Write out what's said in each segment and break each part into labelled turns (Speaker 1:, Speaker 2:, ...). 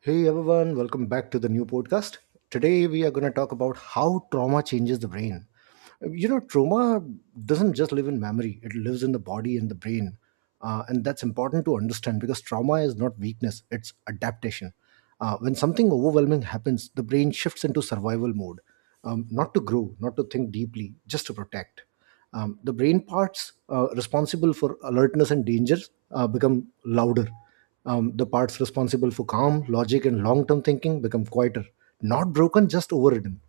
Speaker 1: Hey everyone, welcome back to the new podcast. Today we are going to talk about how trauma changes the brain. You know, trauma doesn't just live in memory, it lives in the body and the brain. And that's important to understand because trauma is not weakness, it's adaptation. When something overwhelming happens, the brain shifts into survival mode, not to grow, not to think deeply, just to protect. The brain parts responsible for alertness and danger become louder. The parts responsible for calm, logic, and long term thinking become quieter. Not broken, just overridden.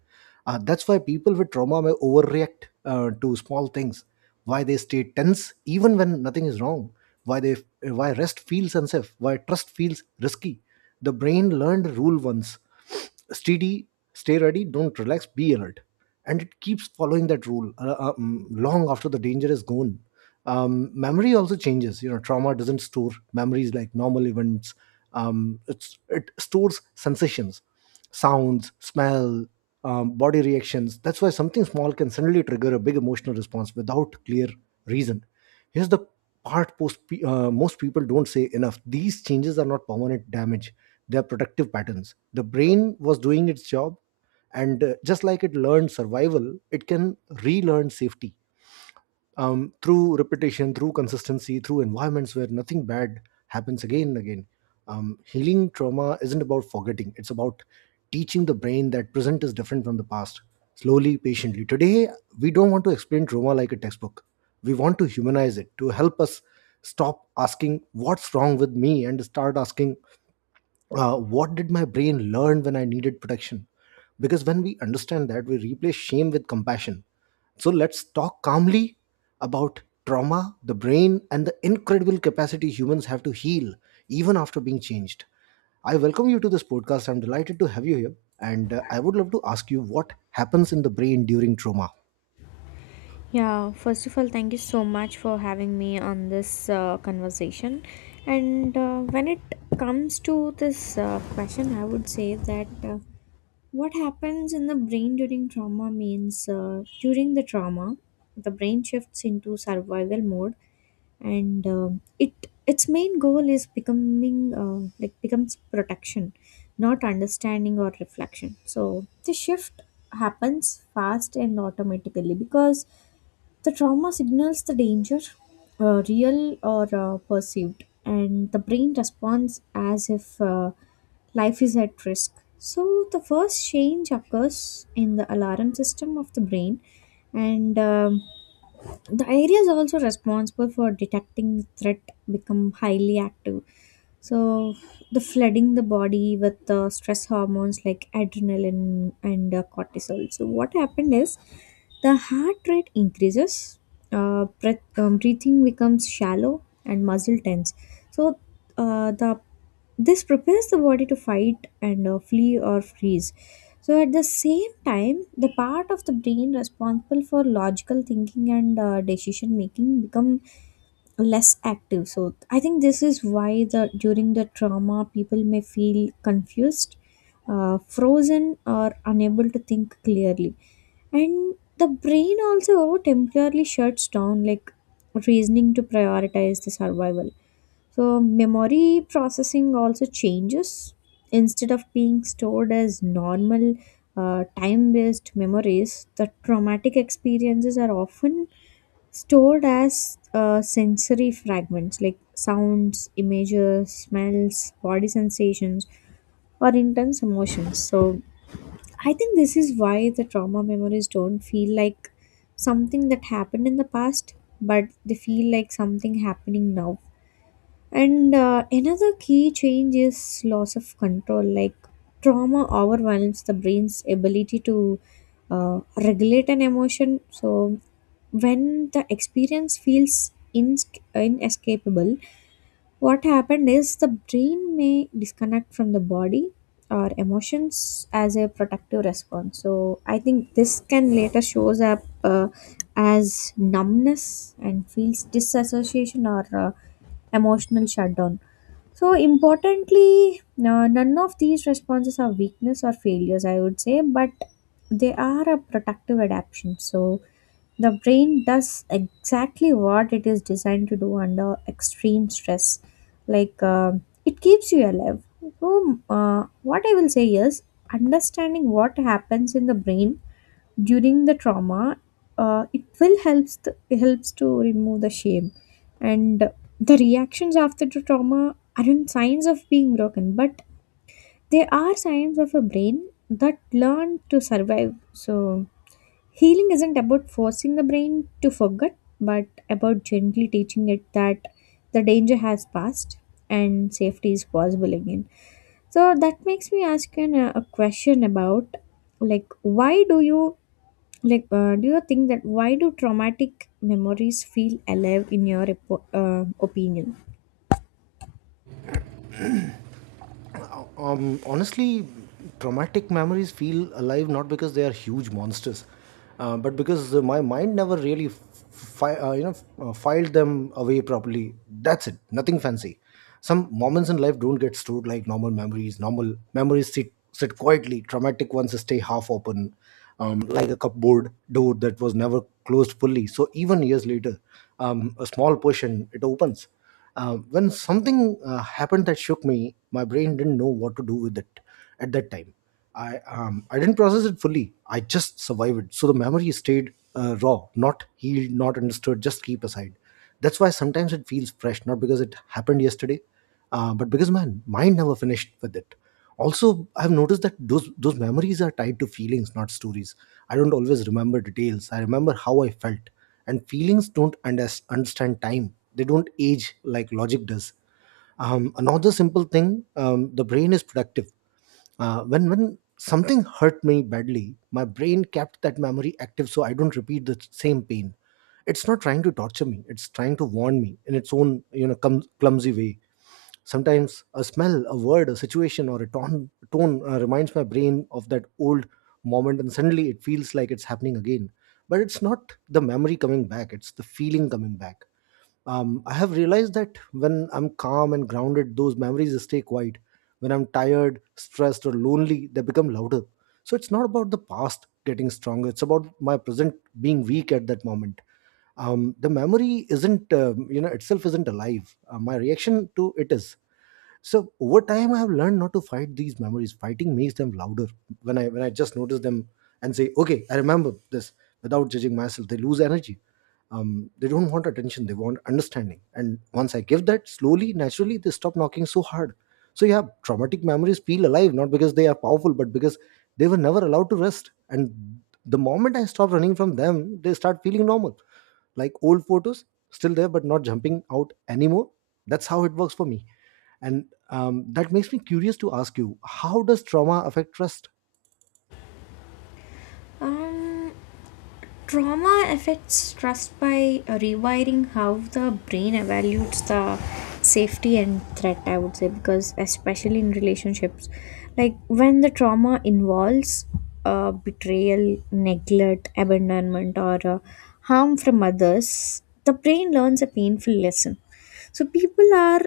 Speaker 1: That's why people with trauma may overreact to small things. Why they stay tense even when nothing is wrong. Why they why rest feels unsafe. Why trust feels risky. The brain learned rule once, steady, stay ready, don't relax, be alert. And it keeps following that rule long after the danger is gone. Memory also changes. You know, trauma doesn't store memories like normal events. It stores sensations, sounds, smell, body reactions. That's why something small can suddenly trigger a big emotional response without clear reason. Here's the part most people don't say enough. These changes are not permanent damage, they are protective patterns. The brain was doing its job, and just like it learned survival, it can relearn safety through repetition, through consistency, through environments where nothing bad happens again and again. Healing trauma isn't about forgetting, it's about teaching the brain that present is different from the past, slowly, patiently. Today, we don't want to explain trauma like a textbook. We want to humanize it to help us stop asking what's wrong with me and start asking what did my brain learn when I needed protection? Because when we understand that, we replace shame with compassion. So let's talk calmly about trauma, the brain, and the incredible capacity humans have to heal even after being changed. I welcome you to this podcast. I'm delighted to have you here, and I would love to ask you, what happens in the brain during trauma?
Speaker 2: Yeah, first of all, thank you so much for having me on this conversation. And when it comes to this question, I would say that what happens in the brain during trauma means during the trauma, the brain shifts into survival mode, and it its main goal is becoming becomes protection, not understanding or reflection. So the shift happens fast and automatically because the trauma signals the danger, real or perceived, and the brain responds as if life is at risk. So, the first change occurs in the alarm system of the brain, and the areas also responsible for detecting threat become highly active. So, the flooding the body with the stress hormones like adrenaline and cortisol. So, what happened is the heart rate increases, breathing becomes shallow, and muscle tense. So, the this prepares the body to fight and flee or freeze. So, at the same time, the part of the brain responsible for logical thinking and decision making become less active. So I think this is why the during the trauma people may feel confused, frozen, or unable to think clearly, and the brain also temporarily shuts down like reasoning to prioritize the survival. So memory processing also changes. Instead of being stored as normal time-based memories, the traumatic experiences are often stored as sensory fragments like sounds, images, smells, body sensations, or intense emotions. So, I think this is why the trauma memories don't feel like something that happened in the past, but they feel like something happening now. And another key change is loss of control. Like trauma overwhelms the brain's ability to regulate an emotion. So, when the experience feels inescapable, what happened is the brain may disconnect from the body or emotions as a protective response. So, I think this can later shows up as numbness and feels disassociation or emotional shutdown. So, importantly, none of these responses are weakness or failures, I would say, but they are a protective adaptation. So, the brain does exactly what it is designed to do under extreme stress. Like, it keeps you alive. So, what I will say is, understanding what happens in the brain during the trauma, it helps to remove the shame, and the reactions after the trauma aren't signs of being broken, but they are signs of a brain that learned to survive. So healing isn't about forcing the brain to forget, but about gently teaching it that the danger has passed and safety is possible again. So that makes me ask you a question about, like, why do you, do you think that why do traumatic memories feel alive in your opinion?
Speaker 1: Honestly, traumatic memories feel alive not because they are huge monsters, but because my mind never really, fi- uh, you know, filed them away properly. That's it. Nothing fancy. Some moments in life don't get stored like normal memories. Normal memories sit quietly. Traumatic ones stay half open, like a cupboard door that was never closed fully. So even years later, a small portion it opens. When something happened that shook me, my brain didn't know what to do with it at that time. I didn't process it fully. I just survived it. So the memory stayed raw, not healed, not understood, just keep aside. That's why sometimes it feels fresh, not because it happened yesterday, but because my mind never finished with it. Also, I've noticed that those memories are tied to feelings, not stories. I don't always remember details, I remember how I felt. And feelings don't understand time, they don't age like logic does. Another simple thing, the brain is productive. When something hurt me badly, my brain kept that memory active so I don't repeat the same pain. It's not trying to torture me, it's trying to warn me in its own, you know, clumsy way. Sometimes a smell, a word, a situation, or a tone reminds my brain of that old moment, and suddenly it feels like it's happening again. But it's not the memory coming back, it's the feeling coming back. I have realized that when I'm calm and grounded, those memories stay quiet. When I'm tired, stressed, or lonely, they become louder. So it's not about the past getting stronger, it's about my present being weak at that moment. The memory isn't, itself isn't alive. My reaction to it is. So over time I have learned not to fight these memories. Fighting makes them louder. When I just notice them and say okay, I remember this, without judging myself, they lose energy. They don't want attention, they want understanding, and once I give that, slowly, naturally, they stop knocking so hard. So yeah, traumatic memories feel alive not because they are powerful, but because they were never allowed to rest. And the moment I stop running from them, they start feeling normal, like old photos, still there but not jumping out anymore. That's how it works for me. And that makes me curious to ask you, how does trauma affect trust?
Speaker 2: Um, trauma affects trust by rewiring how the brain evaluates the safety and threat, I would say, because especially in relationships, like when the trauma involves betrayal, neglect, abandonment, or harm from others, the brain learns a painful lesson. So people are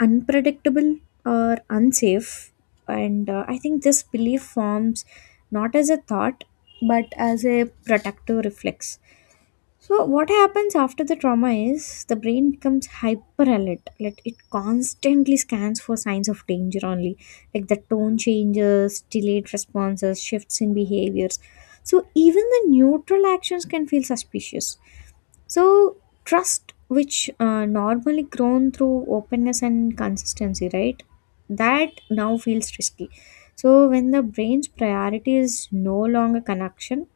Speaker 2: unpredictable or unsafe, and I think this belief forms not as a thought but as a protective reflex. So what happens after the trauma is the brain becomes hyper alert. Like it constantly scans for signs of danger only. Like the tone changes, delayed responses, shifts in behaviors. So even the neutral actions can feel suspicious. So, trust, which normally grown through openness and consistency, right? That now feels risky. So, when the brain's priority is no longer connection,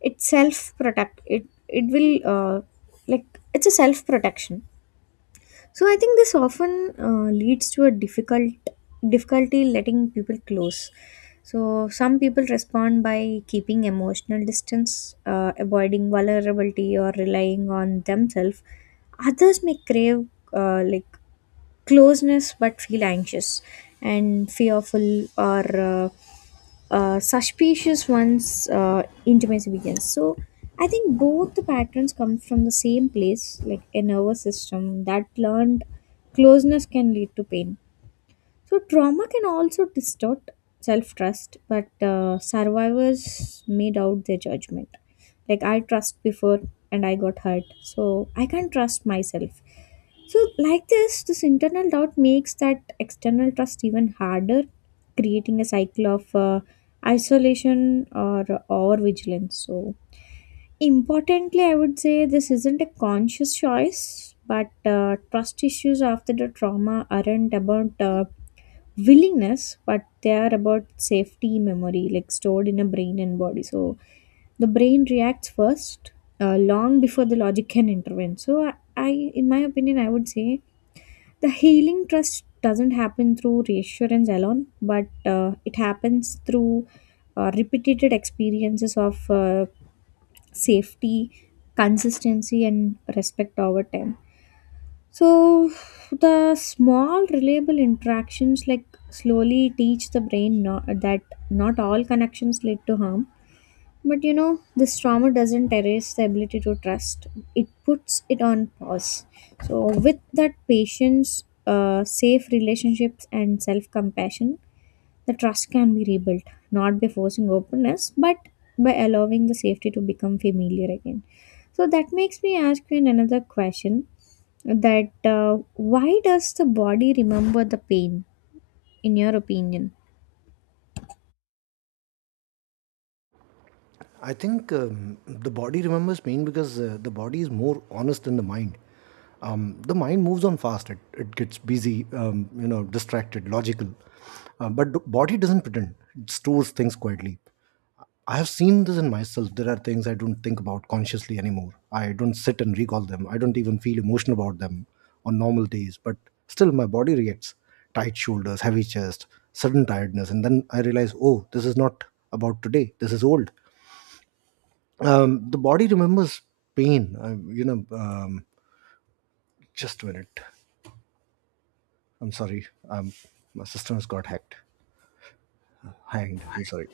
Speaker 2: it's self protect. It will, like it's a self protection. So I think this often leads to a difficulty letting people close. So some people respond by keeping emotional distance, avoiding vulnerability or relying on themselves. Others may crave, uh, like closeness, but feel anxious and fearful, or uh, suspicious one's intimacy begins. So I think both the patterns come from the same place, like a nervous system that learned closeness can lead to pain. So trauma can also distort self trust, but survivors may doubt their judgment. Like I trust before and I got hurt, so I can't trust myself. So, this internal doubt makes that external trust even harder, creating a cycle of isolation or over vigilance. So, importantly, I would say this isn't a conscious choice, but trust issues after the trauma aren't about willingness, but they are about safety memory, like stored in a brain and body. So, the brain reacts first. Long before the logic can intervene. So I in my opinion I would say the healing trust doesn't happen through reassurance alone, but it happens through repeated experiences of safety, consistency, and respect over time. So, the small, reliable interactions like slowly teach the brain not, that not all connections lead to harm, but you know, this trauma doesn't erase the ability to trust. It puts it on pause. So, with that patience, safe relationships, and self compassion, the trust can be rebuilt, not by forcing openness, but by allowing the safety to become familiar again. So, that makes me ask you another question, that why does the body remember the pain, in your opinion?
Speaker 1: I think the body remembers pain because the body is more honest than the mind. The mind moves on fast; it gets busy, you know, distracted, logical. But the body doesn't pretend; it stores things quietly. I have seen this in myself. There are things I don't think about consciously anymore. I don't sit and recall them. I don't even feel emotion about them on normal days. But still, my body reacts: tight shoulders, heavy chest, sudden tiredness, and then I realize, oh, this is not about today. This is old. The body remembers pain. Just a minute. I'm sorry. My system has got hacked, hanged. I'm sorry.